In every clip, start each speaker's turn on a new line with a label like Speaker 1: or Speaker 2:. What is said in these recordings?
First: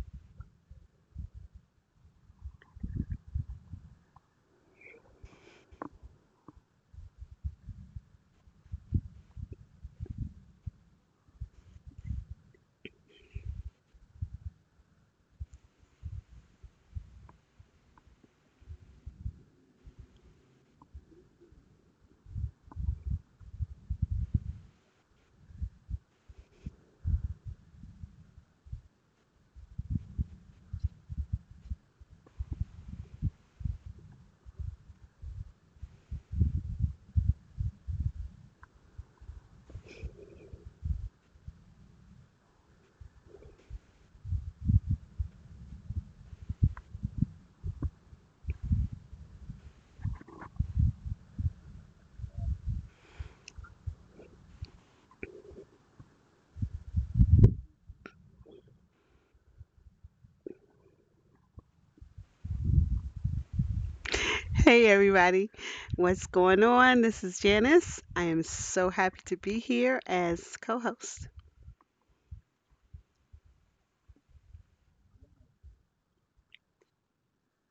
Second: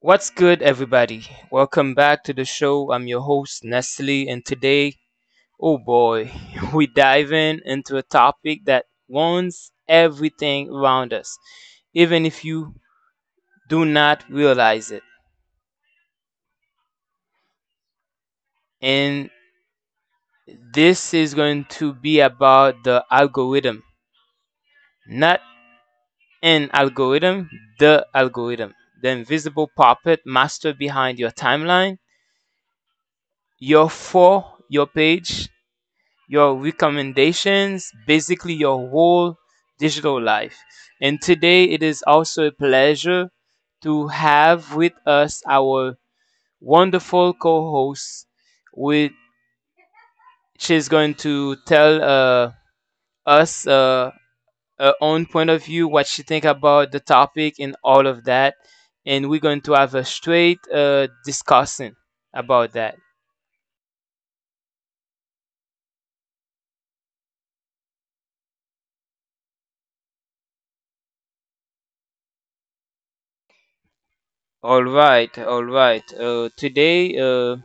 Speaker 1: What's good, everybody? Welcome back to the show. I'm your host, Nestle, and today, oh boy, we dive in into a topic that warns everything around us, even if you do not realize it. And this is going to be about the algorithm, not an algorithm, the invisible puppet master behind your timeline, your for, your page, your recommendations, basically your whole digital life. And today it is also a pleasure to have with us our wonderful co host, which is going to tell us her own point of view, what she think about the topic and all of that. And we're going to have a straight discussion about that.
Speaker 2: Hey everybody, what's going on? This is Janice. I am so happy to be here as co host.
Speaker 1: All right, all right. Today,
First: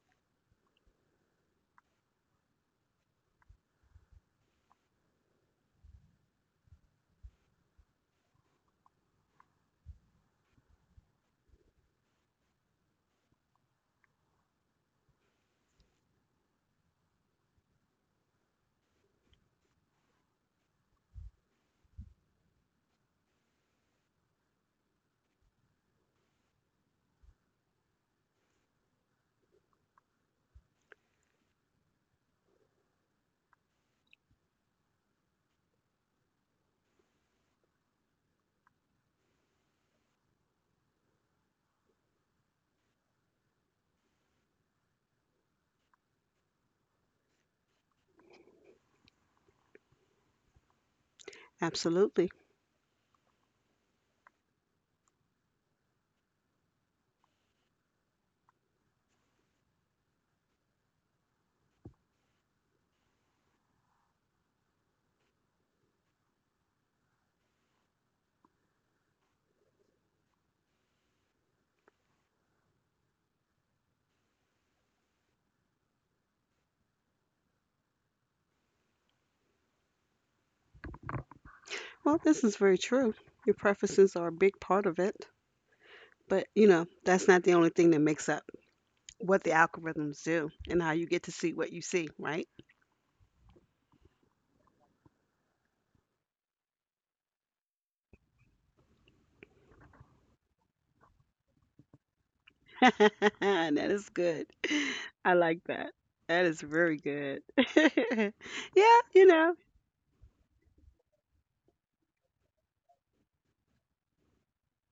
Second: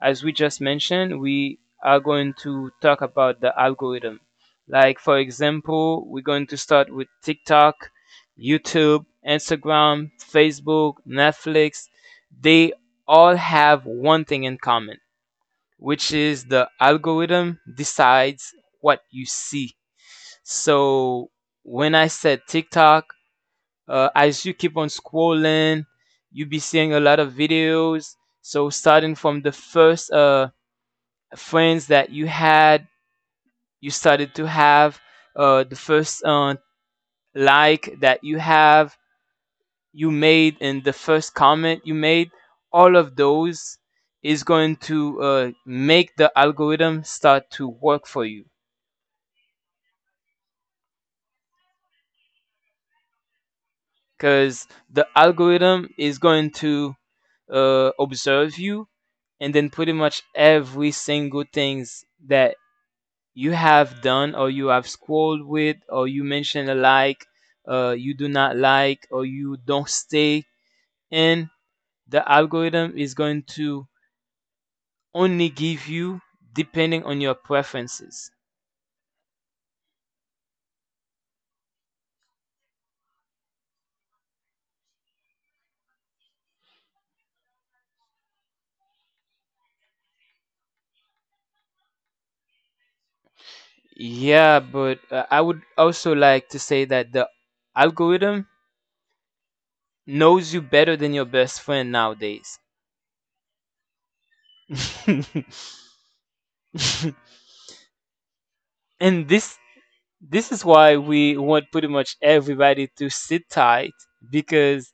Speaker 1: as we just mentioned, we are going to talk about the algorithm. Like, for example, we're going to start with TikTok, YouTube, Instagram, Facebook, Netflix. They all have one thing in common, which is the algorithm decides what you see. So when I said TikTok, as you keep on scrolling, you'll be seeing a lot of videos. So starting from the first friends that you had, you started to have the first like that you have, you made, and the first comment you made. All of those is going to make the algorithm start to work for you.
Speaker 2: Absolutely.
Speaker 1: Because the algorithm is going to observe you and then pretty much every single things that you have done or you have scrolled with or you mentioned a like you do not like or you don't stay and the algorithm is going to only give you depending on your preferences.
Speaker 2: Well, this is very true. Your preferences are a big part of it, but you know, that's not the only thing that makes up what the algorithms do and how you get to see what you see, right?
Speaker 1: Yeah, but I would also like to say that the algorithm knows you better than your best friend nowadays.
Speaker 2: That is good. I like that. That is very good. Yeah, you
Speaker 1: And this
Speaker 2: know.
Speaker 1: this is why we want pretty much everybody to sit tight because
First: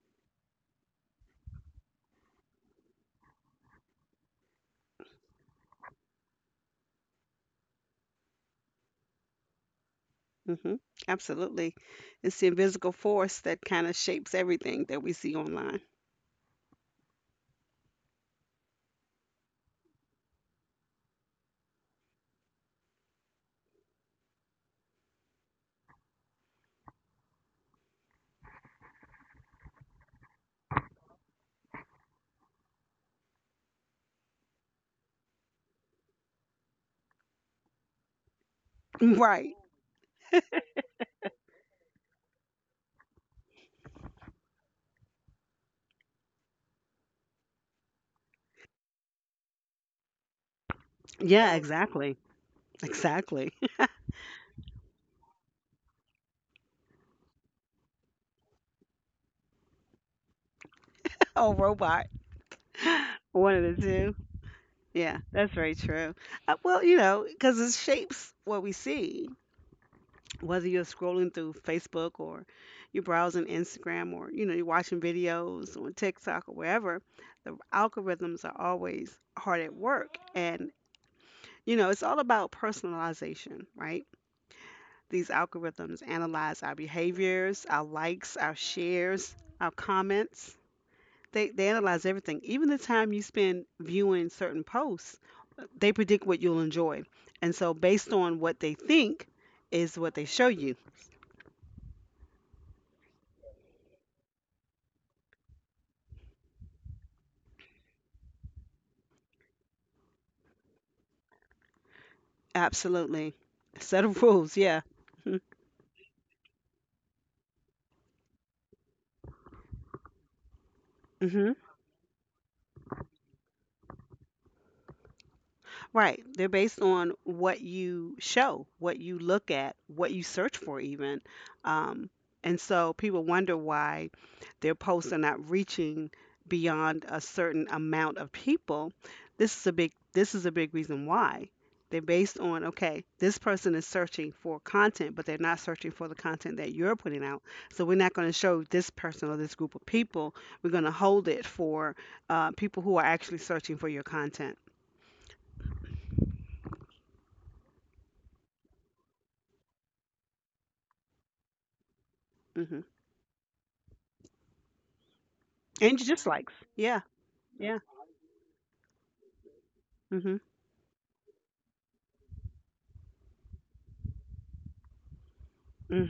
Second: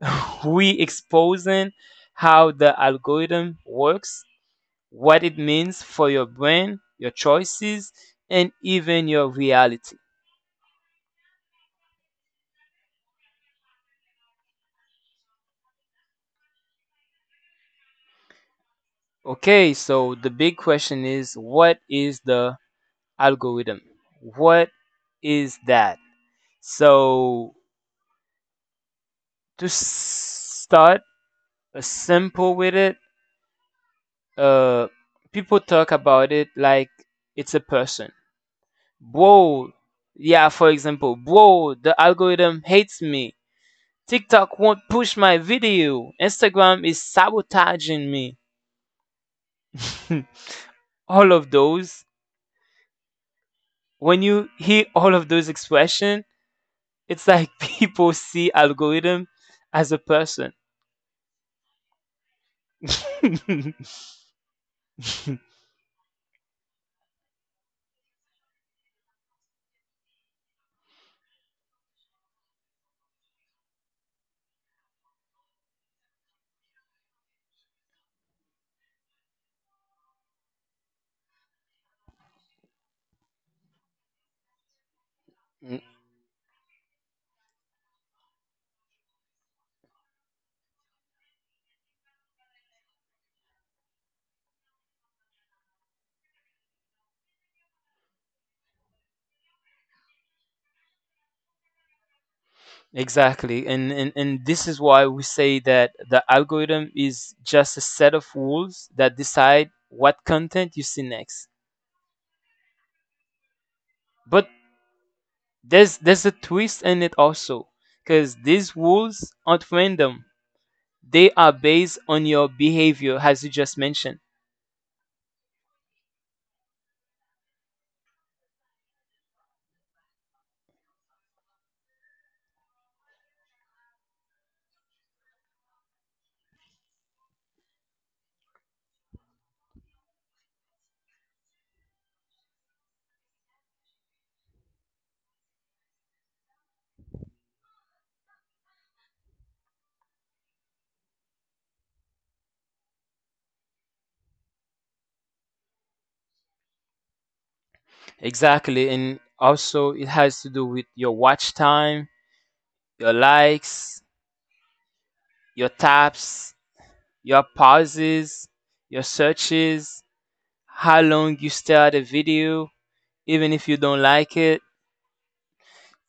Speaker 1: we exposing how the algorithm works, what it means for your brain, your choices, and even your reality.
Speaker 2: Hmm. Absolutely. It's the invisible force that kind of shapes everything that we see online.
Speaker 1: Okay, so the big question is what is the algorithm? What is that? So to s- start simple with it, uh people talk about it like it's a person.
Speaker 2: Right.
Speaker 1: Bro, yeah, for example, bro, the algorithm hates me. TikTok won't push my video. Instagram is sabotaging me. All of
Speaker 2: Yeah,
Speaker 1: those,
Speaker 2: exactly. Exactly.
Speaker 1: when you hear all of those expression, it's like people see algorithm as a person.
Speaker 2: Oh, robot. One of the two. Yeah, that's very true. Well, you know, because it shapes what we see, whether you're scrolling through Facebook or you're browsing Instagram or, you know, you're watching videos on TikTok or wherever, the algorithms are always hard at work. And, you know, it's all about personalization, right? These algorithms analyze our behaviors, our likes, our shares, our comments. They analyze everything, even the time you spend viewing certain posts. They predict what you'll enjoy, and so based on what they think is what they show you.
Speaker 1: Exactly. And this is why we say that the algorithm is just a set of rules that decide what content you see next.
Speaker 2: Absolutely, set of
Speaker 1: But
Speaker 2: rules. Yeah.
Speaker 1: there's a twist in it also because these rules aren't random. They
Speaker 2: Hmm.
Speaker 1: are based on your behavior as you just mentioned.
Speaker 2: Right. They're based on what you show, what you look at, what you search for, even. Um, and so people wonder why their posts are not reaching beyond a certain amount of people. This is a big reason why. They're based on, okay, this person is searching for content, but they're not searching for the content that you're putting out. So we're not going to show this person or this group of people. We're going to hold it for people who are actually searching for your content.
Speaker 1: Exactly. And also it has to do with your watch time,
Speaker 2: Mm-hmm.
Speaker 1: your likes, your
Speaker 2: And just likes.
Speaker 1: taps,
Speaker 2: Yeah.
Speaker 1: your
Speaker 2: Yeah.
Speaker 1: pauses, your searches,
Speaker 2: Mhm.
Speaker 1: how long you stay at a video, even if you don't like it.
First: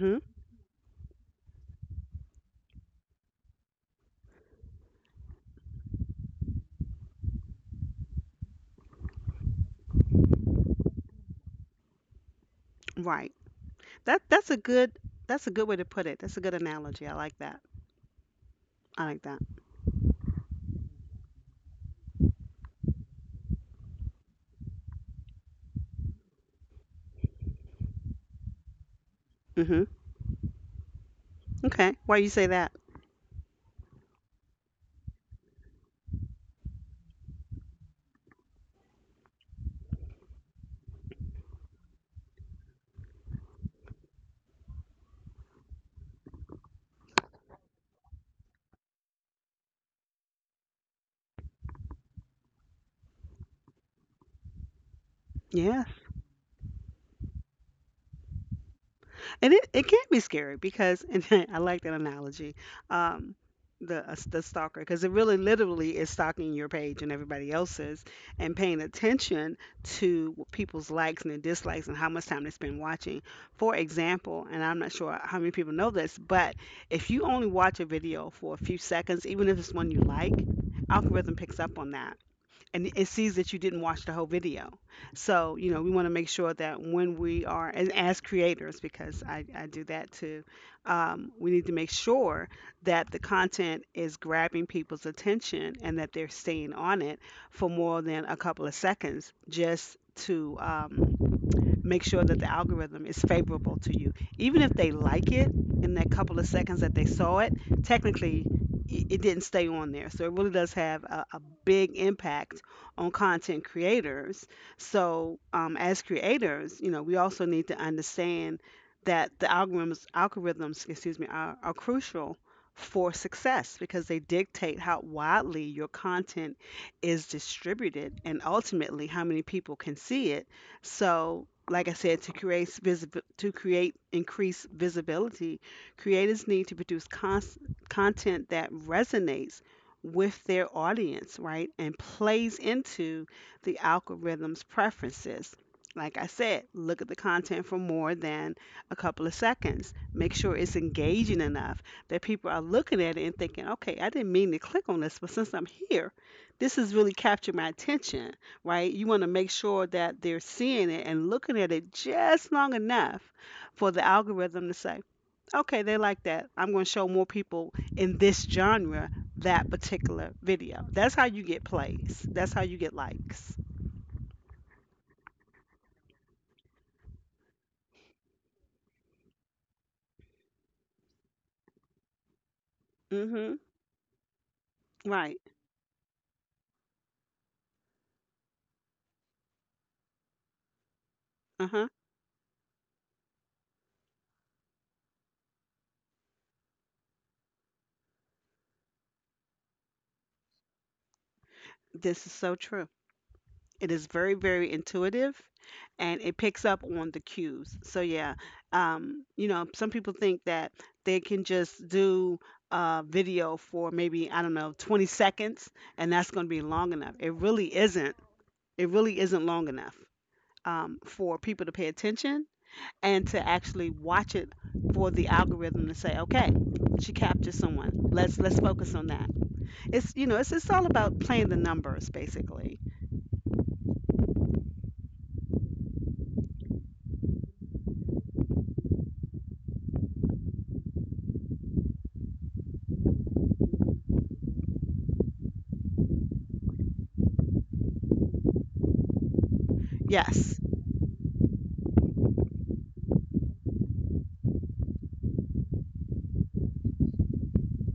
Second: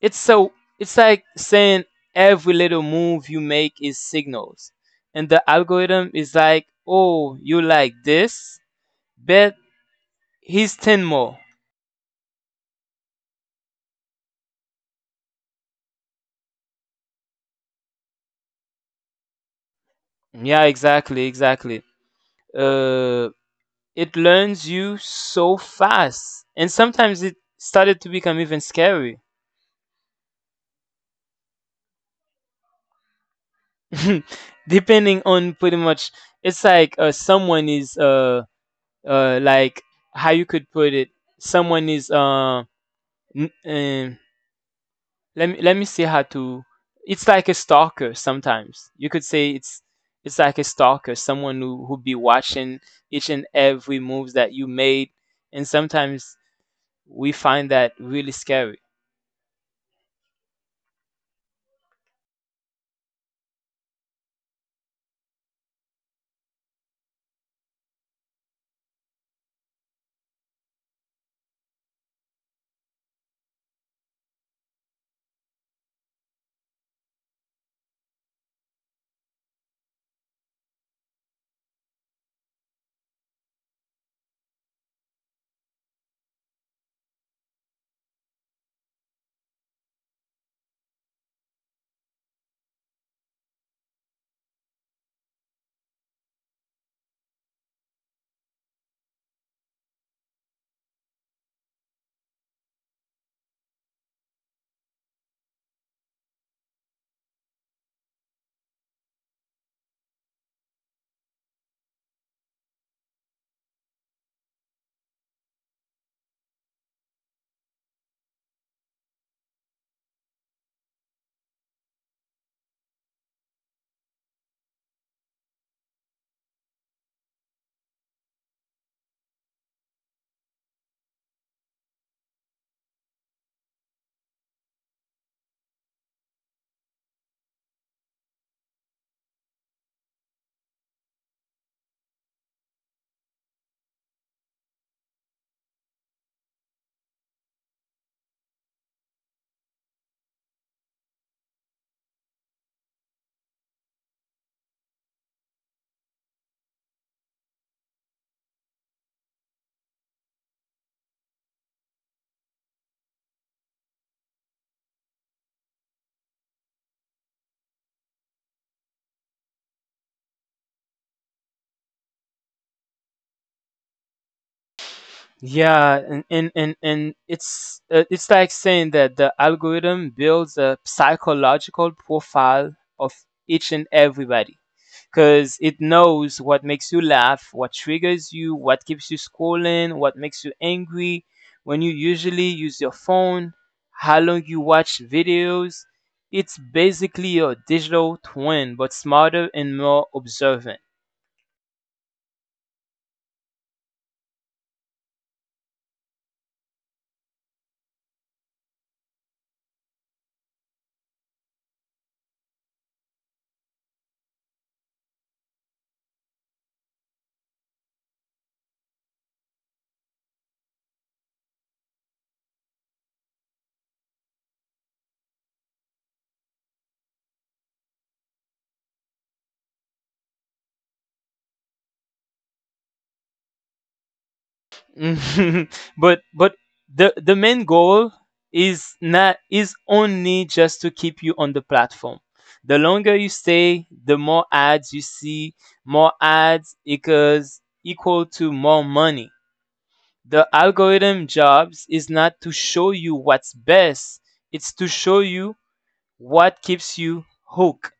Speaker 1: It's so it's like saying every little move you make is signals. And the algorithm is like, "Oh, you like this? Bet he's 10 more."
Speaker 2: Right. That that's a good that's a good way to put it. That's a good analogy. I like that. I like that.
Speaker 1: Yeah, exactly. Uh it learns you so fast. And sometimes it started to become even scary.
Speaker 2: Mhm. Okay. Why you say that?
Speaker 1: Depending on pretty much, it's like someone is like how you could put it, someone is N- um, let me see how to. It's like a stalker sometimes. You could say it's like a stalker, someone who be watching each and every moves that you made, and
Speaker 2: Yeah.
Speaker 1: sometimes we find that really scary.
Speaker 2: And it can be scary because and I like that analogy, um, the stalker because it really literally is stalking your page and everybody else's, and paying attention to people's likes and their dislikes and how much time they spend watching. For example, and I'm not sure how many people know this, but if you only watch a video for a few seconds, even if it's one you like, algorithm picks up on that and it sees that you didn't watch the whole video. So, you know, we want to make sure that when we are, and as creators, because I do that too, we need to make sure that the content is grabbing people's attention and that they're staying on it for more than a couple of seconds just to. Make sure that the algorithm is favorable to you. Even if they like it in that couple of seconds that they saw it, technically it didn't stay on there. So it really does have a big impact on content creators. So as creators, you know, we also need to understand that the algorithms, algorithms, excuse me, are crucial for success because they dictate how widely your content is distributed and ultimately how many people can see it. So, like I said, to create to create increased visibility, creators need to produce content that resonates with their audience, right, and plays into the algorithm's preferences. Like I said, look at the content for more than a couple of seconds. Make sure it's engaging enough that people are looking at it and thinking, okay, I didn't mean to click on this, but since I'm here, this has really captured my attention, right? You want to make sure that they're seeing it and looking at it just long enough for the algorithm to say, okay, they like that. I'm going to show more people in this genre that particular video. That's how you get plays, that's how you get likes.
Speaker 1: Yeah, and it's like saying that the algorithm builds a psychological profile of
Speaker 2: Hmm.
Speaker 1: each and everybody
Speaker 2: Right.
Speaker 1: because it knows what makes you laugh, what triggers you, what keeps you scrolling, what makes you angry,
Speaker 2: Uh
Speaker 1: when
Speaker 2: huh.
Speaker 1: you usually use your phone, how long you watch videos. It's basically your digital twin, but smarter and more observant.
Speaker 2: This is so true. It is very, very intuitive and it picks up on the cues. So, yeah, you know, some people think that they can just do a video for maybe, I don't know, 20 seconds and that's going to be long enough. It really isn't. It really isn't long enough for people to pay attention and to actually watch it for the algorithm to say, okay, she captured someone. Let's focus on that. It's you know, it's all about playing the numbers basically.
Speaker 1: Mhm. But the main goal is not, is only just to keep you on the platform. The longer you stay, the more ads you see. More ads equals equal to more money. The
Speaker 2: Yes.
Speaker 1: algorithm jobs is not to show you what's best. It's to show you what keeps you hooked.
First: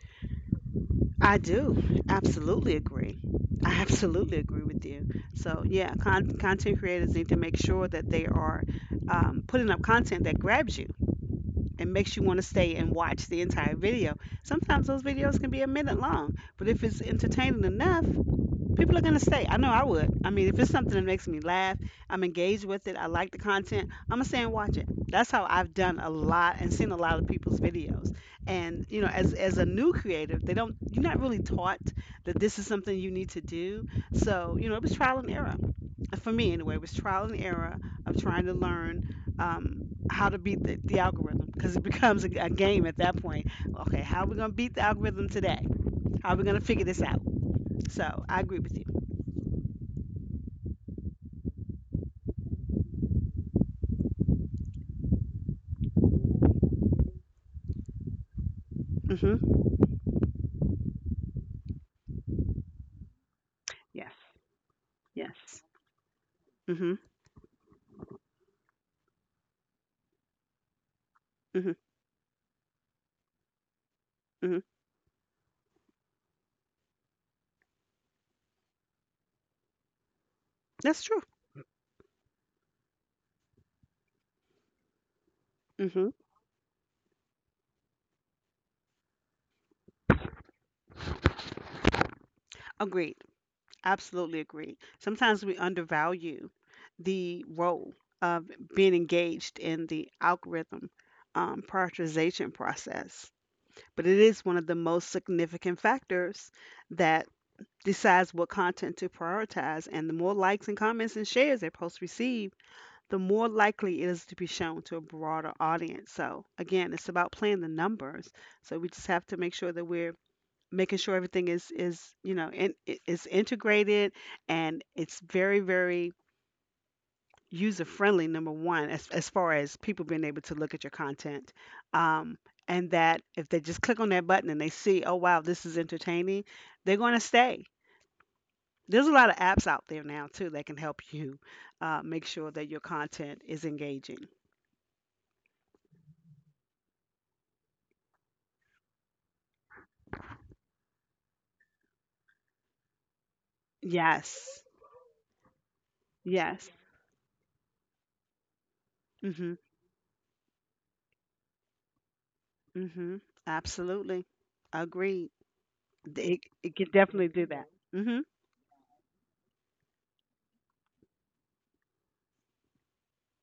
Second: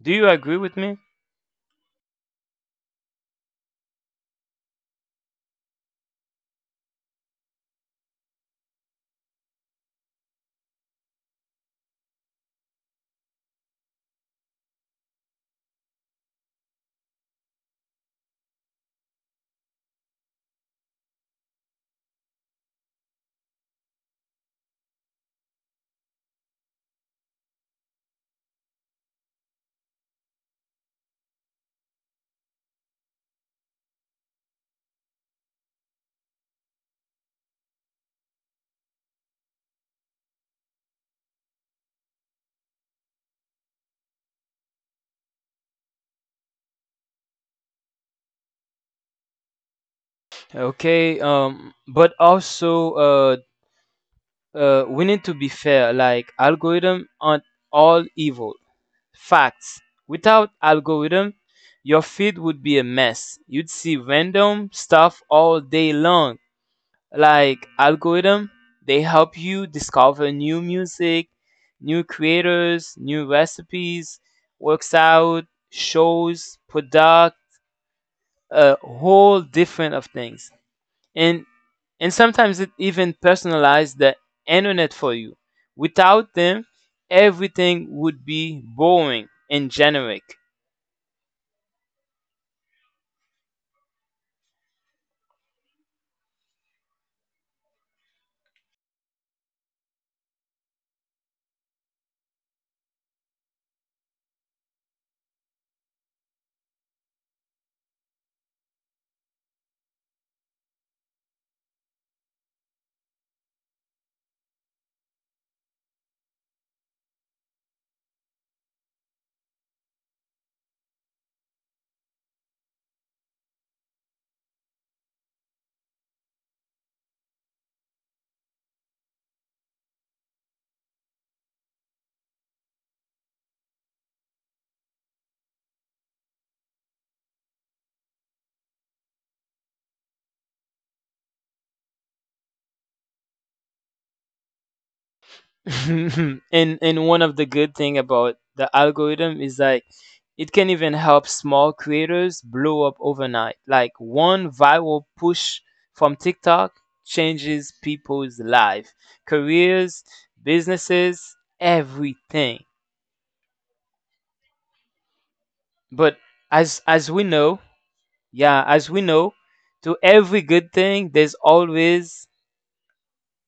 Speaker 1: Do you agree with me?
Speaker 2: I do absolutely agree. I absolutely agree with you. So yeah, content creators need to make sure that they are putting up content that grabs you and makes you want to stay and watch the entire video. Sometimes those videos can be a minute long, but if it's entertaining enough, people are going to stay. I know I would. I mean, if it's something that makes me laugh, I'm engaged with it, I like the content, I'm going to stay and watch it. That's how I've done a lot and seen a lot of people's videos. And, you know, as a new creative, they don't, you're not really taught that this is something you need to do. So, you know, it was trial and error. For me, anyway, it was trial and error of trying to learn how to beat the algorithm because it becomes a game at that point. Okay, how are we going to beat the algorithm today? How are we going to figure this out? So I agree with you.
Speaker 1: Okay, but also we need to be fair. Like algorithm aren't all evil.
Speaker 2: Mm-hmm.
Speaker 1: Facts. Without algorithm, your feed would be a mess. You'd see
Speaker 2: Yes.
Speaker 1: random stuff all
Speaker 2: Yes.
Speaker 1: day long.
Speaker 2: Mm-hmm.
Speaker 1: Like algorithm, they help you discover new music,
Speaker 2: Mm-hmm.
Speaker 1: new creators, new recipes,
Speaker 2: Mm-hmm.
Speaker 1: works out, shows, product, a whole different of things.
Speaker 2: That's true.
Speaker 1: And sometimes it even personalizes the internet for you.
Speaker 2: Mm-hmm.
Speaker 1: Without them, everything would be boring and generic.
Speaker 2: Agreed. Absolutely agreed. Sometimes we undervalue the role of being engaged in the algorithm prioritization process, but it is one of the most significant factors that decides what content to prioritize. And the more likes and comments and shares a post receives, the more likely it is to be shown to a broader audience. So again, it's about playing the numbers. So we just have to make sure that we're making sure everything is you know in, is integrated and it's very very user friendly. Number one, as far as people being able to look at your content. Um, and that if they just click on that button and they see, oh wow, this is entertaining, they're going to stay. There's a lot of apps out there now too that can help you make sure that your content is engaging.
Speaker 1: And one of the good thing about the algorithm is like it can even help small creators blow up overnight. Like one
Speaker 2: Yes.
Speaker 1: viral push from TikTok
Speaker 2: Yes.
Speaker 1: changes people's life,
Speaker 2: Mm-hmm.
Speaker 1: careers, businesses, everything.
Speaker 2: Mm-hmm. Absolutely. Agreed.
Speaker 1: But
Speaker 2: It
Speaker 1: as
Speaker 2: can
Speaker 1: as we
Speaker 2: definitely do
Speaker 1: know,
Speaker 2: that. Mm-hmm.
Speaker 1: yeah, as we know, to every good thing, there's always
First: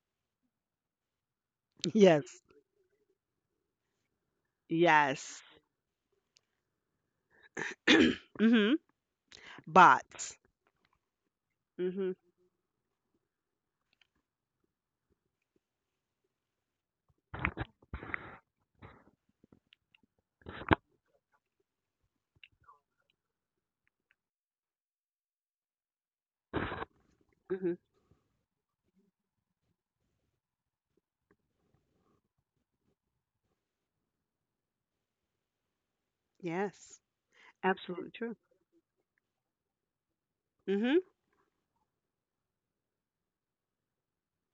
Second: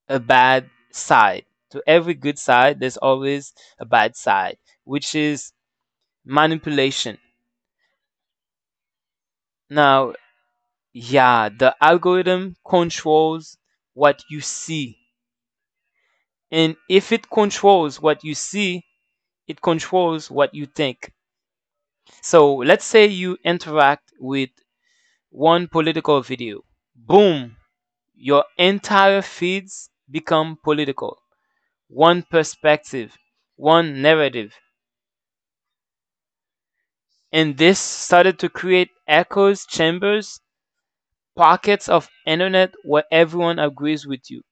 Speaker 1: a bad side. To every good
Speaker 2: Yes.
Speaker 1: side, there's always a bad side, which
Speaker 2: Yes.
Speaker 1: is manipulation.
Speaker 2: Mm-hmm.
Speaker 1: Now,
Speaker 2: Bots.
Speaker 1: yeah, the
Speaker 2: Mm-hmm.
Speaker 1: algorithm controls what you see. And if it controls what you see, it controls what you think. So let's say you interact with one political video. Boom,
Speaker 2: Mm-hmm.
Speaker 1: your entire feeds become political, one perspective, one narrative.
Speaker 2: Yes.
Speaker 1: And this
Speaker 2: Absolutely true.
Speaker 1: started to create echoes, chambers,
Speaker 2: Mm-hmm.
Speaker 1: pockets of internet where everyone agrees with you.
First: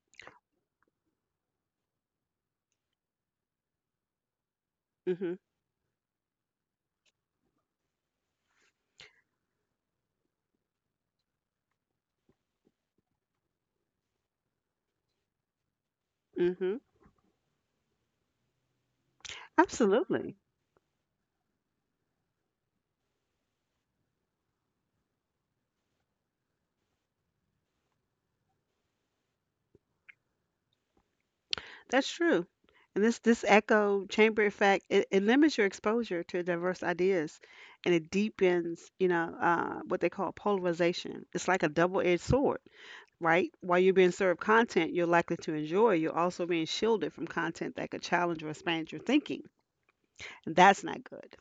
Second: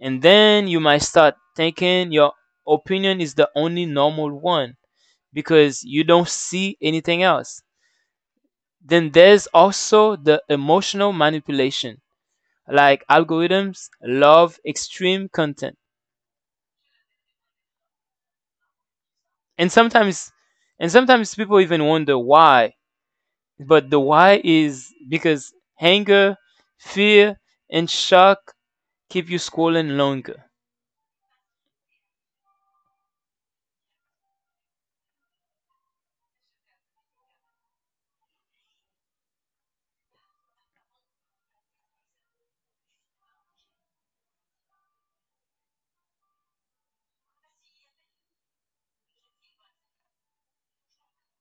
Speaker 1: And then you might start thinking your opinion is the only normal one
Speaker 2: Mm-hmm.
Speaker 1: because you don't see anything else. Then there's also the emotional manipulation. Like algorithms love extreme content.
Speaker 2: Mm-hmm.
Speaker 1: And sometimes
Speaker 2: Absolutely.
Speaker 1: and sometimes people even wonder why. But the why is because anger, fear, and shock keep you scrolling longer.
Speaker 2: That's true. And this echo chamber effect, it limits your exposure to diverse ideas and it deepens, you know, what they call polarization. It's like a double-edged sword. Right? While you're being served content you're likely to enjoy, you're also being shielded from content that could challenge or expand your thinking. And that's not good.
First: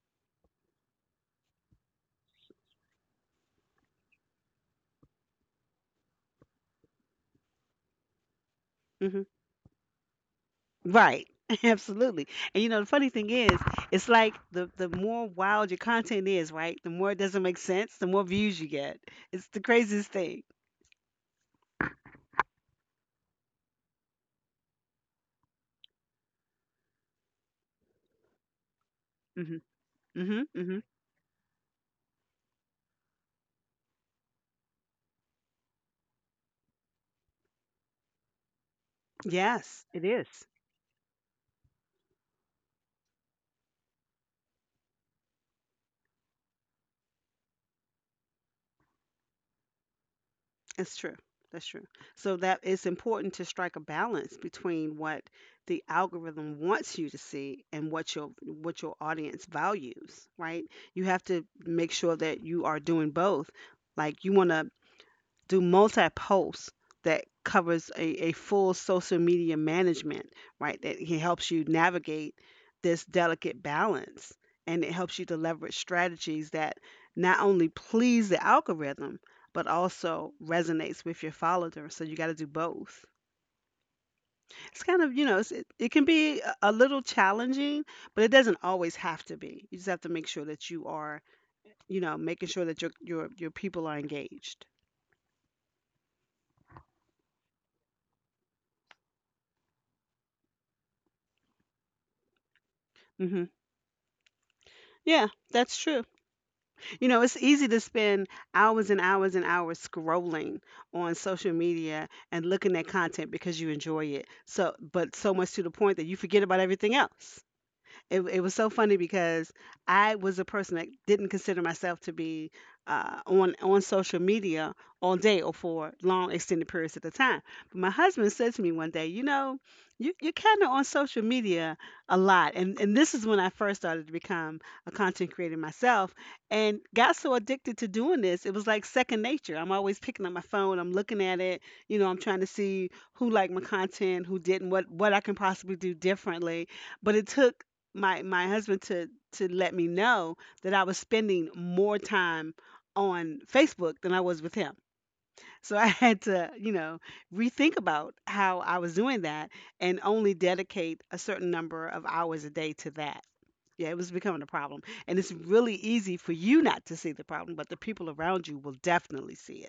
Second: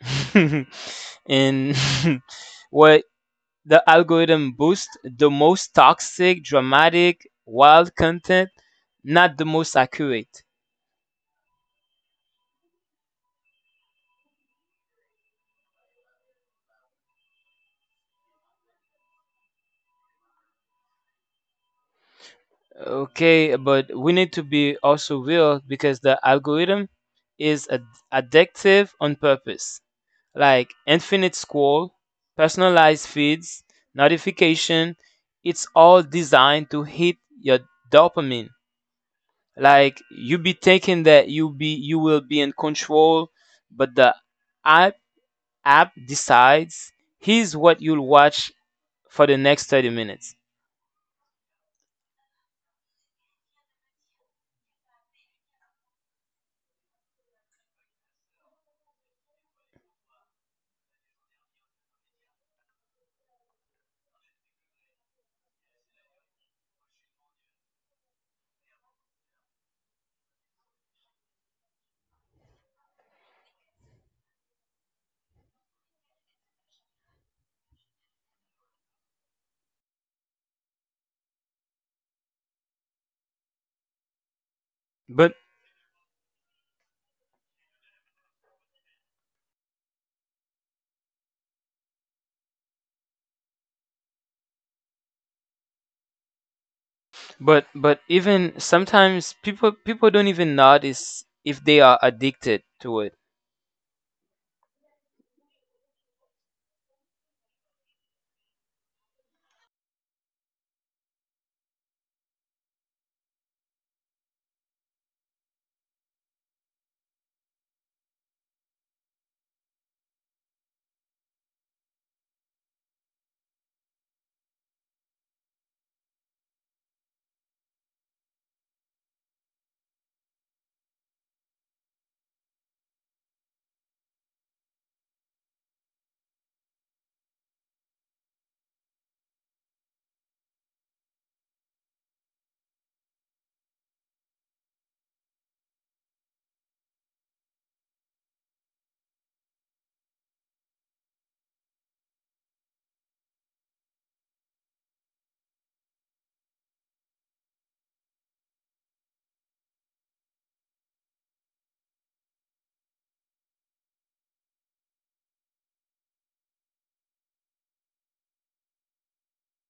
Speaker 1: And what the algorithm boosts, the most toxic, dramatic, wild content,
Speaker 2: Hmm.
Speaker 1: not the most accurate.
Speaker 2: Right. Absolutely. And you know, the funny thing is, it's like the more wild your content is, right? The more it doesn't make sense, the more views you get. It's the craziest thing.
Speaker 1: Okay, but we need to be also real because the algorithm is addictive on
Speaker 2: Hmm.
Speaker 1: purpose.
Speaker 2: Hmm.
Speaker 1: Like
Speaker 2: Hmm.
Speaker 1: infinite scroll, personalized feeds, notification. It's all designed to hit your dopamine.
Speaker 2: Yes, it
Speaker 1: Like you
Speaker 2: is.
Speaker 1: be thinking that you will be in control, but the app app decides here's what you'll watch for the next 30 minutes.
Speaker 2: That's true. That's true. So that it's important to strike a balance between what the algorithm wants you to see and what your audience values, right? You have to make sure that you are doing both. Like you want to do multi posts that covers a full social media management, right? That he helps you navigate this delicate balance and it helps you to leverage strategies that not only please the algorithm but also resonates with your followers. So you got to do both. It's kind of, you
Speaker 1: But
Speaker 2: know, it's, it can be a little challenging, but it doesn't always have to be. You just have to make sure that you are, you know, making sure that your people are engaged.
Speaker 1: but even sometimes people don't even notice if they are addicted to it.
Speaker 2: Hmm. Yeah, that's true. You know, it's easy to spend hours and hours and hours scrolling on social media and looking at content because you enjoy it. So, but so much to the point that you forget about everything else. It was so funny because I was a person that didn't consider myself to be on social media all day or for long extended periods at the time. But my husband said to me one day, you know, you, you're kind of on social media a lot, and this is when I first started to become a content creator myself, and got so addicted to doing this, it was like second nature. I'm always picking up my phone, I'm looking at it, I'm trying to see who liked my content, who didn't, what I can possibly do differently, but it took my husband to let me know that I was spending more time on Facebook than I was with him. So I had to, you know, rethink about how I was doing that and only dedicate a certain number of hours a day to that. Yeah, it was becoming a problem. And it's really easy for you not to see the problem, but the people around you will definitely see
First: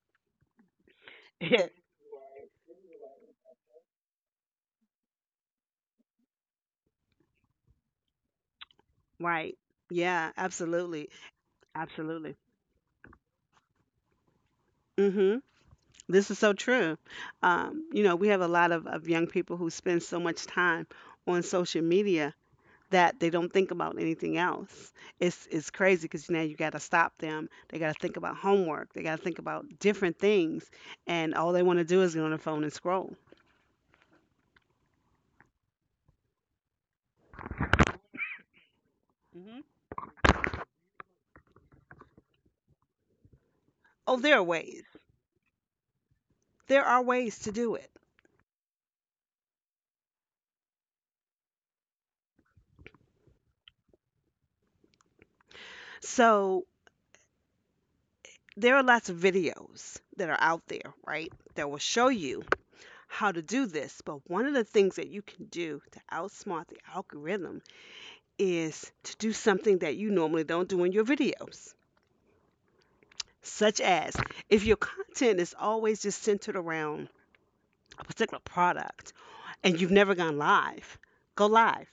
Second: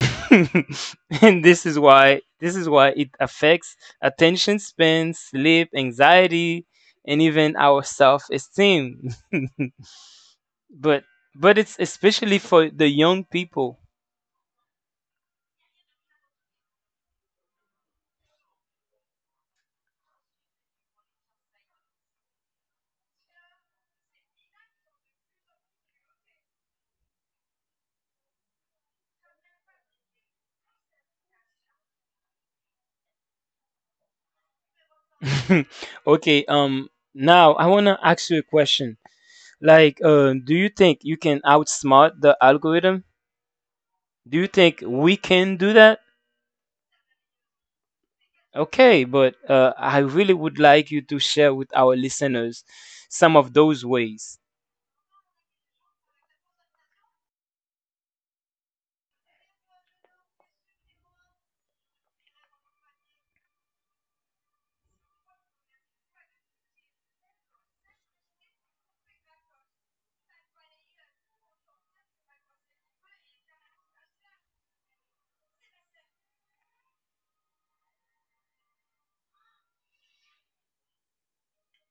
Speaker 1: And this
Speaker 2: it.
Speaker 1: is why this is why it affects attention span, sleep, anxiety, and even our self-esteem.
Speaker 2: Right. Yeah,
Speaker 1: but
Speaker 2: absolutely.
Speaker 1: but it's
Speaker 2: Absolutely.
Speaker 1: especially for the young people.
Speaker 2: Mhm. This is so true. You know, we have a lot of young people who spend so much time on social media that they don't think about anything else. It's crazy because now you got to stop them. They got to think about homework. They got to think about different things, and all they want to do is get on their phone and scroll.
Speaker 1: Okay, now I want to ask you a question.
Speaker 2: Hmm.
Speaker 1: Like do you think you can outsmart the algorithm?
Speaker 2: Oh, there
Speaker 1: Do
Speaker 2: are
Speaker 1: you
Speaker 2: ways.
Speaker 1: think we can do that?
Speaker 2: There are ways to do it.
Speaker 1: Okay, but I really would like you to share with our listeners some of those ways.
Speaker 2: So there are lots of videos that are out there, right, that will show you how to do this. But one of the things that you can do to outsmart the algorithm is to do something that you normally don't do in your videos, such as if your content is always just centered around a particular product and you've never gone live, go live.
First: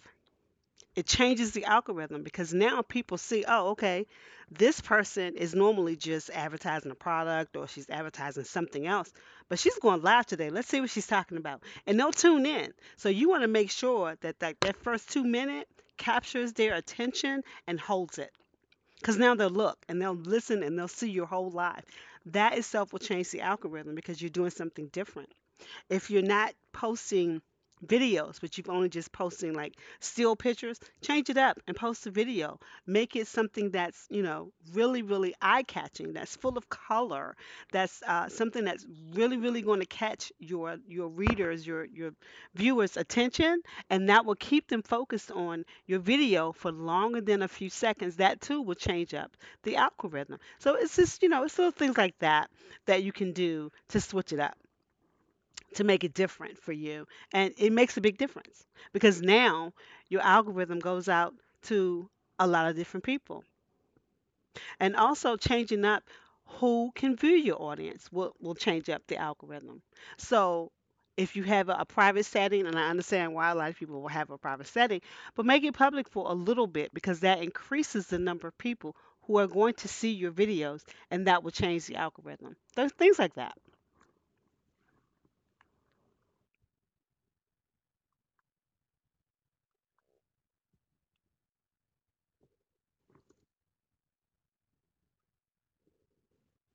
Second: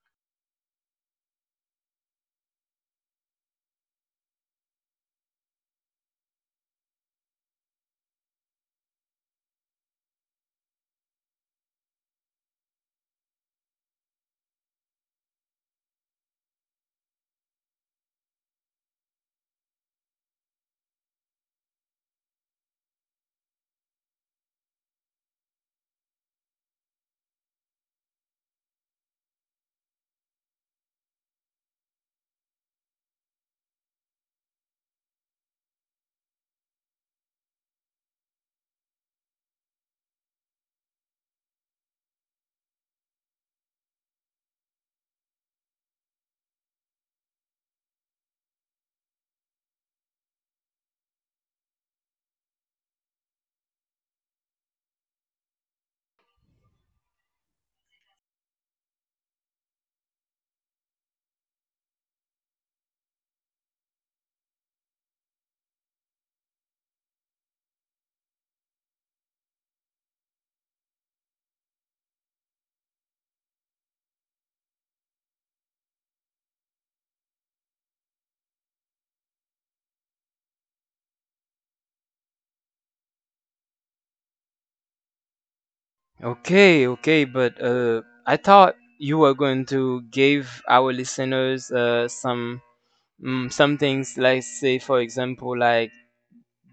Speaker 2: It changes the algorithm because now people see, oh, okay, this person is normally just advertising a product or she's advertising something else, but she's going live today. Let's see what she's talking about. And they'll tune in. So you want to make sure that, that first two-minute captures their attention and holds it. Because now they'll look and they'll listen and they'll see your whole life. That itself will change the algorithm because you're doing something different. If you're not posting videos, but you've only just posting like still pictures, change it up and post a video. Make it something that's, you know, really, really eye catching, that's full of color, that's something that's really, really going to catch your your readers, your viewers' attention, and that will keep them focused on your video for longer than a few seconds. That too will change up the algorithm. So it's just, you know, it's little things like that that you can do to switch it up to make it different for you. And it makes a big difference because now your algorithm goes out to a lot of different people. And also changing up who can view your audience will change up the algorithm. So if you have a private setting, and I understand why a lot of people will have a private setting, but make it public for a little bit because that increases the number of people who are going to see your videos and that will change the algorithm. Those things like that.
Speaker 1: Okay, okay, but I thought you were going to give our listeners some some things, like say for example, like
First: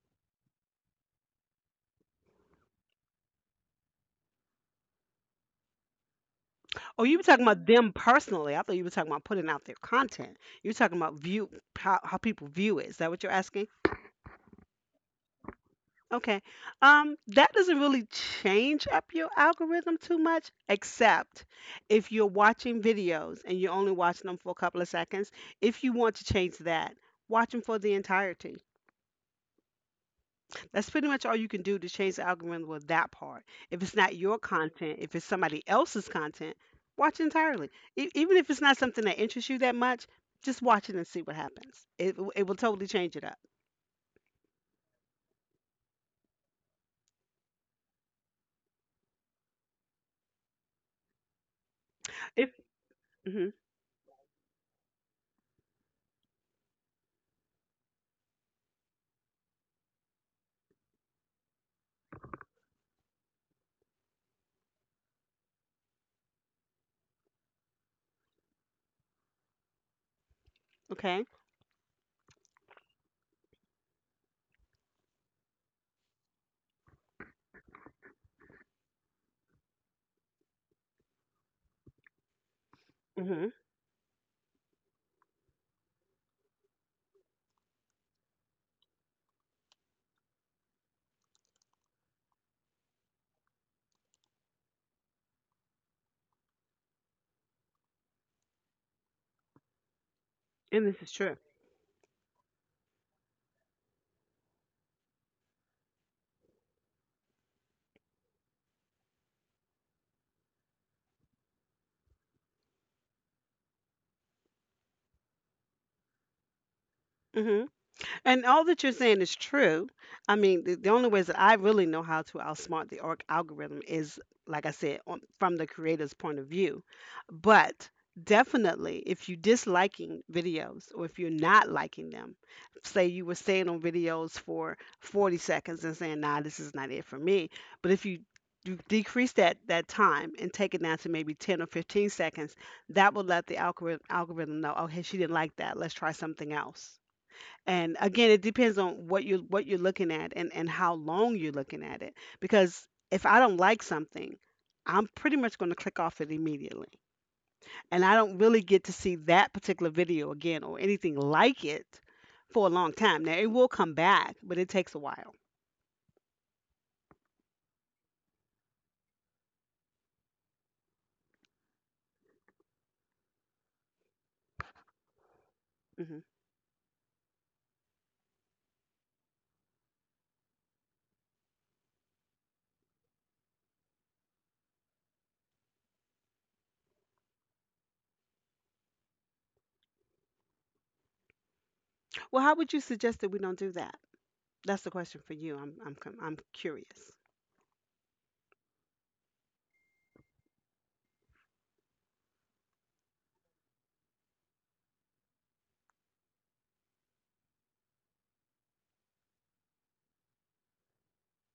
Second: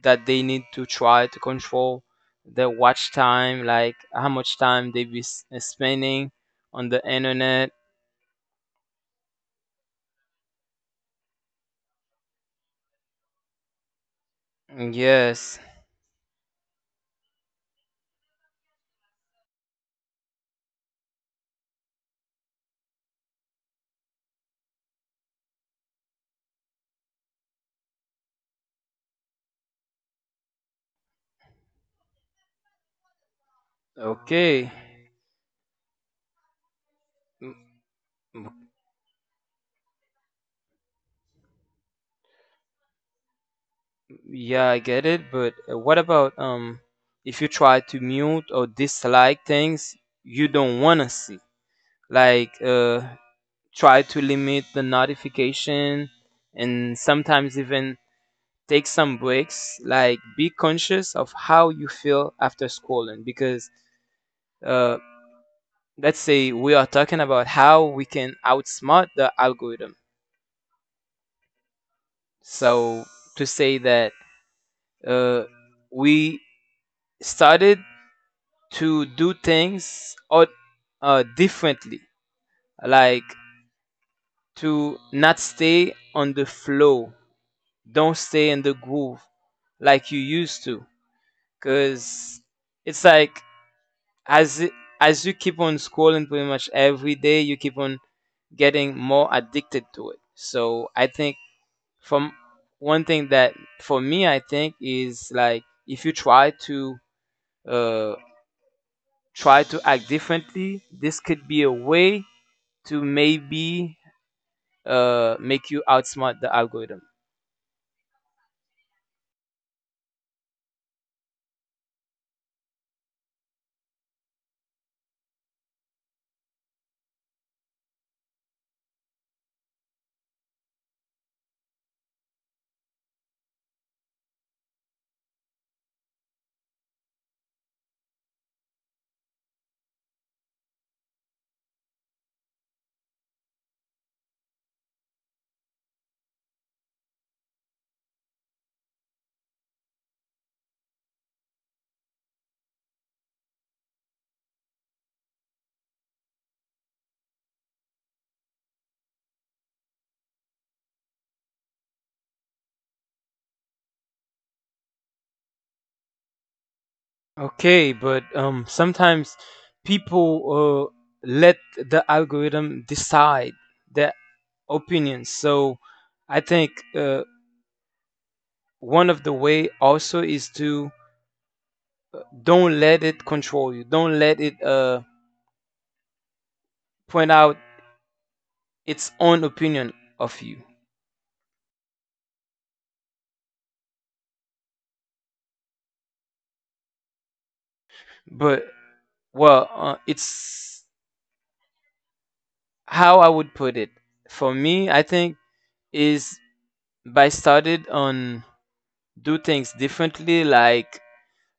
Speaker 1: that they need to try to control their watch time, like how much time they be spending on the
Speaker 2: Oh, you were talking about
Speaker 1: internet.
Speaker 2: them personally. I thought you were talking about putting out their content. You're talking about view how people view it. Is that what you're asking?
Speaker 1: Yes.
Speaker 2: Okay. That doesn't really change up your algorithm too much, except if you're watching videos and you're only watching them for a couple of seconds. If you want to change that, watch them for the entirety. That's pretty much all you can do to change the algorithm with that part. If it's not your
Speaker 1: Okay.
Speaker 2: content, if it's somebody else's content, watch entirely.
Speaker 1: Mm,
Speaker 2: Even if it's
Speaker 1: mm,
Speaker 2: not something that interests you that much, just watch it and see what happens. It will totally change it up.
Speaker 1: yeah, I get it, but what about if you try to mute or dislike things you don't want to see?
Speaker 2: If
Speaker 1: Like
Speaker 2: hmm
Speaker 1: try to limit the notification and sometimes even take some breaks like be conscious of how you feel after scrolling because uh, let's say we are talking about how we can outsmart the algorithm.
Speaker 2: Okay,
Speaker 1: So to say that uh, we started to do things or differently, like
Speaker 2: hmm
Speaker 1: to not stay on the flow, don't stay in the groove like you used to because it's like as it, as you keep on scrolling pretty much every day, you keep on getting more addicted to it.
Speaker 2: and
Speaker 1: So
Speaker 2: this
Speaker 1: I
Speaker 2: is
Speaker 1: think
Speaker 2: true.
Speaker 1: from one thing that for me I think is like if you try to uh, try to act differently, this could be a way to maybe make you outsmart the algorithm.
Speaker 2: hmm And all that you're saying is true. I mean, the only ways that I really know how to outsmart the org algorithm is, like I said, on, from the creator's point of view. But definitely, if you disliking videos or if you're not liking them, say you were staying on videos for 40 seconds and saying, nah, this is not it for me. But if you you decrease that time and take it down to maybe 10 or 15 seconds that will let the algorithm know, oh hey, she didn't like that, let's try something else. And again, it depends on what you're looking at and how long you're looking at it. Because if I don't like something, I'm pretty much going to click off it immediately. And I don't really get to see that particular video again or anything like it for a long time. Now it will come back, but it takes a while.
Speaker 1: Okay, but sometimes people let the algorithm decide their opinions. So
Speaker 2: Hmm.
Speaker 1: I think one of the way also is to don't let it control you. Don't let it point out its own opinion of you.
Speaker 2: Well, how would you suggest that we don't do that? That's the question for you. I'm curious.
Speaker 1: But, well, it's how I would put it. For me, I think is by started on do things differently. Like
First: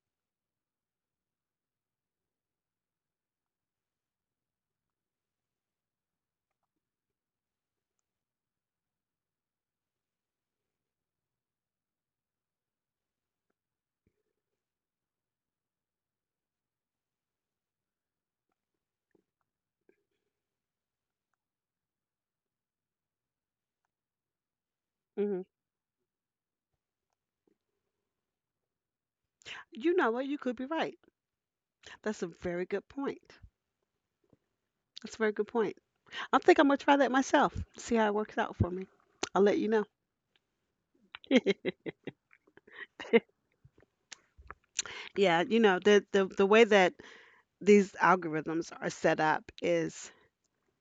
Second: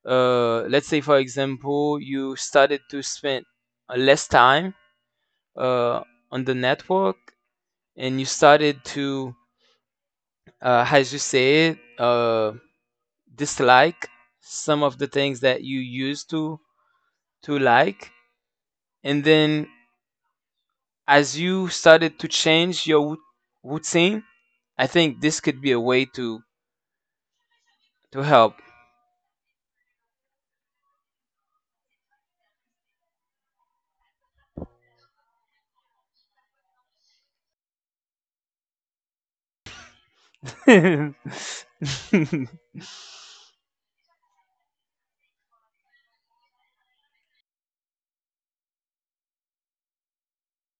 Speaker 1: let's say for example, you started to spend less time uh, on the network and you started to as you said, dislike some of the things that you used to like, and then as you started to change your routine, I think this
Speaker 2: Hmm.
Speaker 1: could be a way to help.
Speaker 2: You know what? You could be right. That's a very good point. That's a very good point. I think I'm gonna try that myself. See how it works out for me. I'll let you know. Yeah, you know, the way that these algorithms are set up is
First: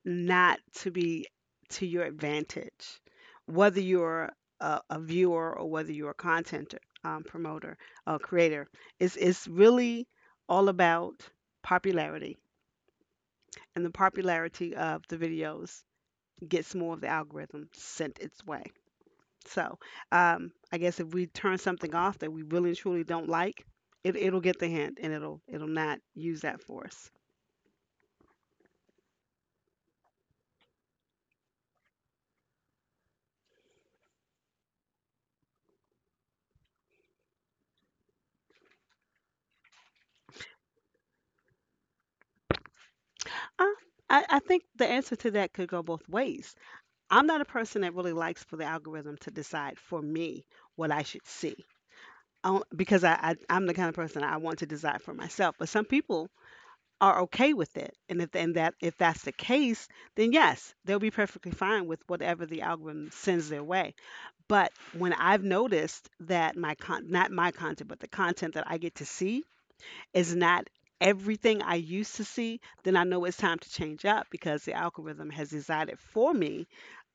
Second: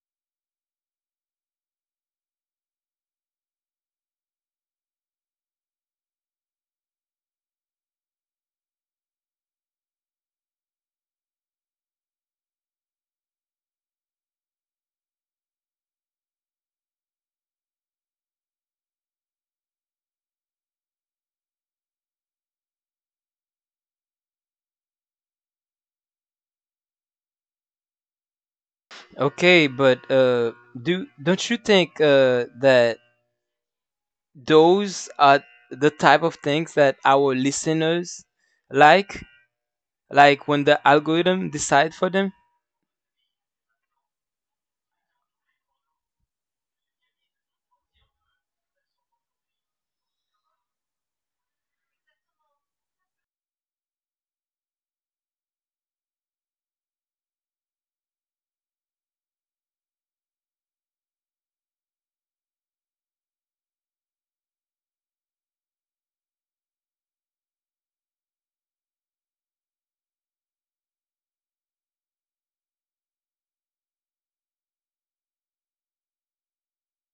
Speaker 2: not to be to your advantage, whether you're a viewer or whether you're a content promoter or creator. It's really all about popularity, and the popularity of the videos gets more of the algorithm sent its way. So I guess if we turn something off that we really and truly don't like, it'll get the hint and it'll not use that for us.
Speaker 1: Okay, but do don't you think that those are the type of things that our listeners like, like when the algorithm decide for them?
Speaker 2: Uh, I think the answer to that could go both ways. I'm not a person that really likes for the algorithm to decide for me what I should see. Because I'm the kind of person I want to decide for myself. But some people are okay with it, and if and that if that's the case, then yes, they'll be perfectly fine with whatever the algorithm sends their way. But when I've noticed that my con, not my content, but the content that I get to see is not everything I used to see, then I know it's time to change up because the algorithm has decided for me,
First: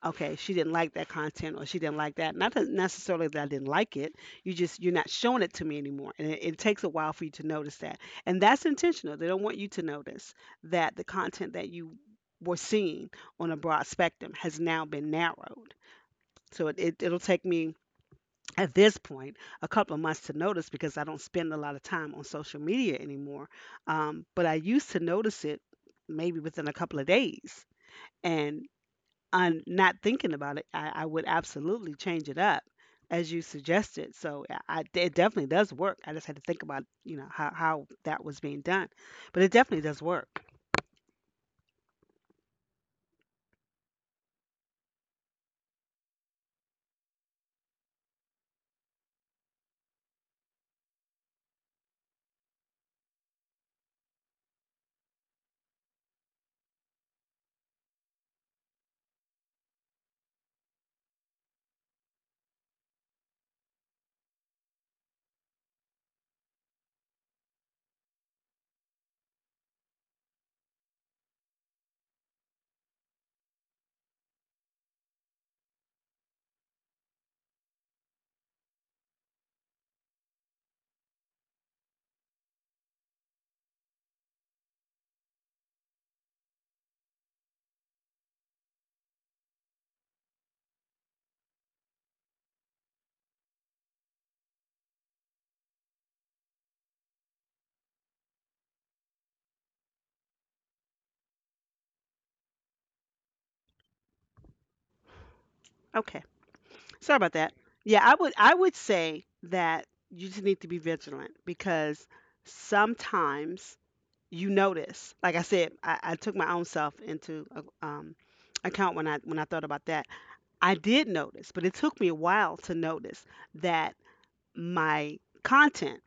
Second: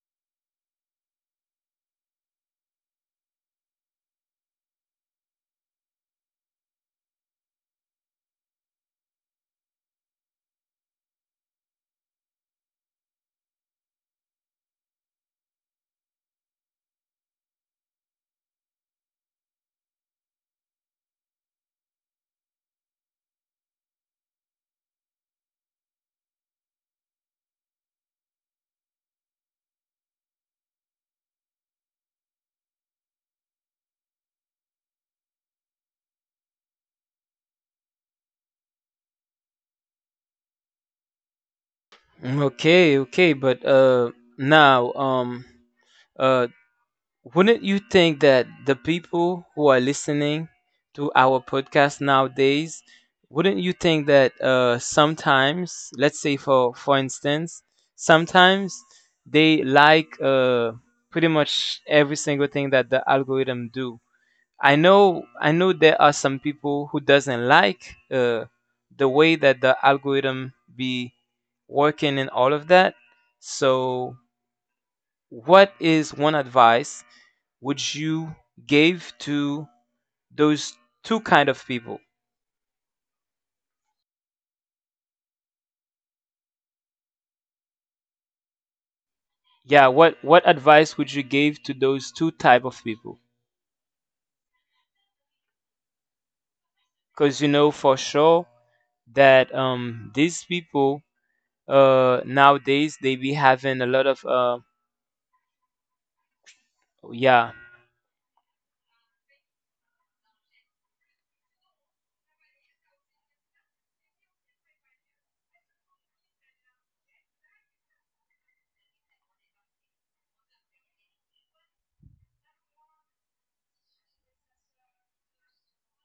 Speaker 2: okay, she didn't like that content or she didn't like that. Not that necessarily that I didn't like it. You just you're not showing it to me anymore. And it takes a while for you to notice that. And that's intentional. They don't want you to notice that the content that you were seeing on a broad spectrum has now been narrowed. So it'll take me at this point a couple of months to notice because I don't spend a lot of time on social media anymore. But I used to notice it maybe within a couple of days. And I'm not thinking about it, I would absolutely change it up as you suggested. So it definitely does work. I just had to think about, you know, how that was being done. But it definitely does work.
Speaker 1: Okay, okay, but now uh wouldn't you think that the people who are listening to our podcast nowadays, wouldn't you think that sometimes, let's say for instance, sometimes they like pretty much every single thing that the algorithm do. I know there are some people who doesn't like the way that the algorithm be working in all of that. So, what is one advice would you give to those two kind of people? Yeah, what advice would you give to those two type of people? Because you know for sure that these people nowadays they be having a lot of
Speaker 2: Okay. Sorry about that.
Speaker 1: yeah.
Speaker 2: Yeah, I would say that you just need to be vigilant because sometimes you notice. Like I said, I took my own self into account when I thought about that. I did notice, but it took me a while to notice that my content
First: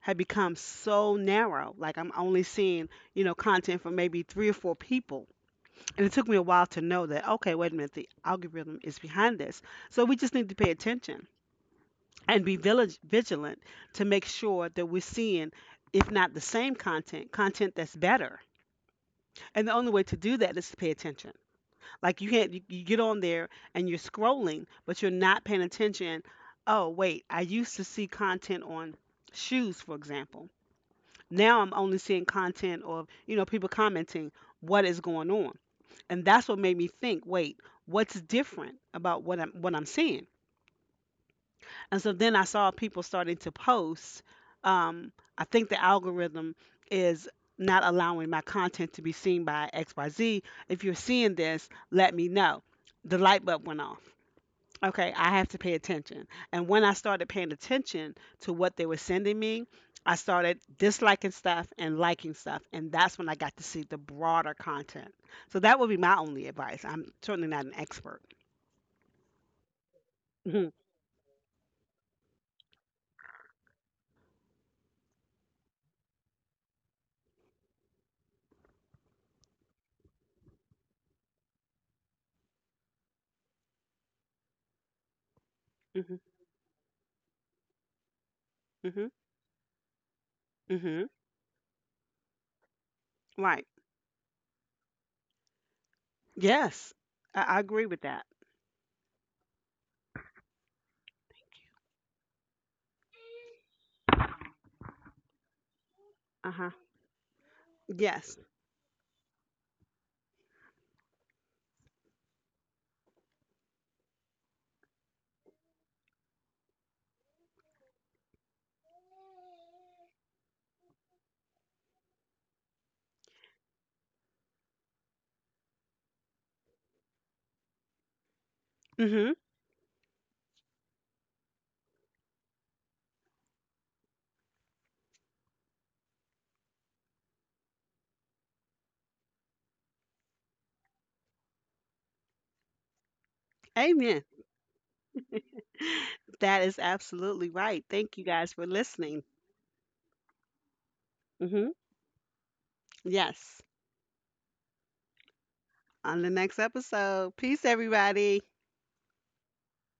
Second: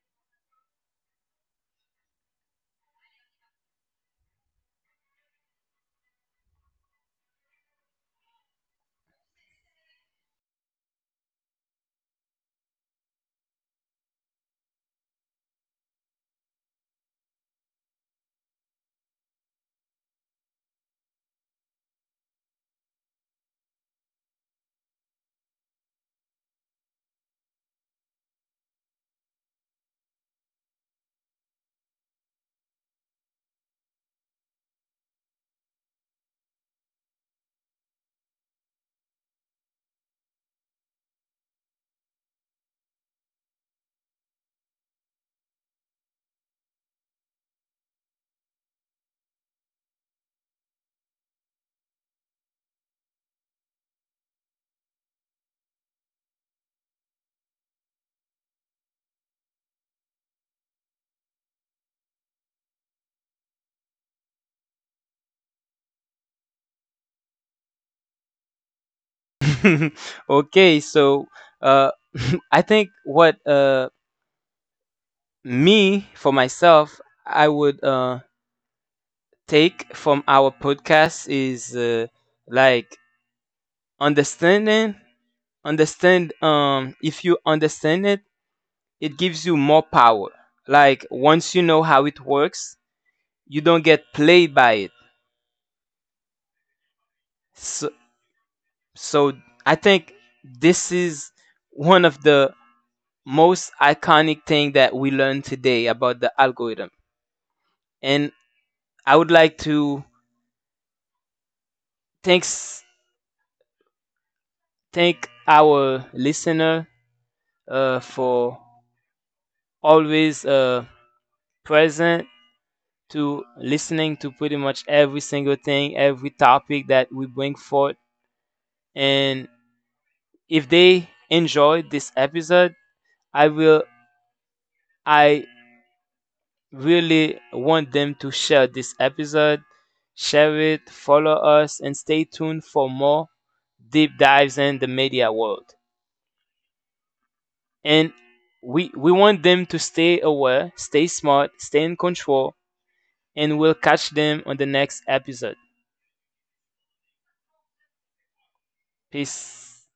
Speaker 2: had become so narrow. Like I'm only seeing, you know, content from maybe three or four people, and it took me a while to know that, okay, wait a minute, the algorithm is behind this. So we just need to pay attention and be vigilant to make sure that we're seeing, if not the same content, content that's better. And the only way to do that is to pay attention. Like you can't, you get on there and you're scrolling, but you're not paying attention. Oh, wait, I used to see content on shoes, for example. Now I'm only seeing content of, you know, people commenting what is going on. And that's what made me think, wait, what's different about what I'm seeing? And so then I saw people starting to post. I think the algorithm is not allowing my content to be seen by XYZ. If you're seeing this, let me know. The light bulb went off. Okay, I have to pay attention. And when I started paying attention to what they were sending me, I started disliking stuff and liking stuff. And that's when I got to see the broader content. So that would be my only advice. I'm certainly not an expert. Hmm.
Speaker 1: Okay, so uh I think what me for myself I would take from our podcast is like understanding
Speaker 2: Hmm.
Speaker 1: understand if you understand it,
Speaker 2: Hmm.
Speaker 1: it gives you more power. Like
Speaker 2: Hmm.
Speaker 1: once you know how it works, you
Speaker 2: Right.
Speaker 1: don't get played by it.
Speaker 2: Yes, I agree
Speaker 1: so,
Speaker 2: with that.
Speaker 1: so I think this is one of the most iconic thing that we learned today about the
Speaker 2: Uh huh.
Speaker 1: algorithm. And
Speaker 2: Yes.
Speaker 1: I would like to thanks thank our listener for always present to listening to pretty much every single thing, every topic that we bring forth.
Speaker 2: Mm
Speaker 1: And if they enjoyed this episode, I will, I really want them to share this episode, share it, follow us, and stay tuned for more
Speaker 2: hmm.
Speaker 1: deep
Speaker 2: Amen.
Speaker 1: dives in the media world.
Speaker 2: That is absolutely right.
Speaker 1: And
Speaker 2: Thank you guys for
Speaker 1: we
Speaker 2: listening.
Speaker 1: want them to stay aware, stay
Speaker 2: Mm
Speaker 1: smart,
Speaker 2: hmm.
Speaker 1: stay in control,
Speaker 2: Yes.
Speaker 1: and we'll catch them on the next episode.
Speaker 2: On the next episode. Peace, everybody.
Speaker 1: Peace.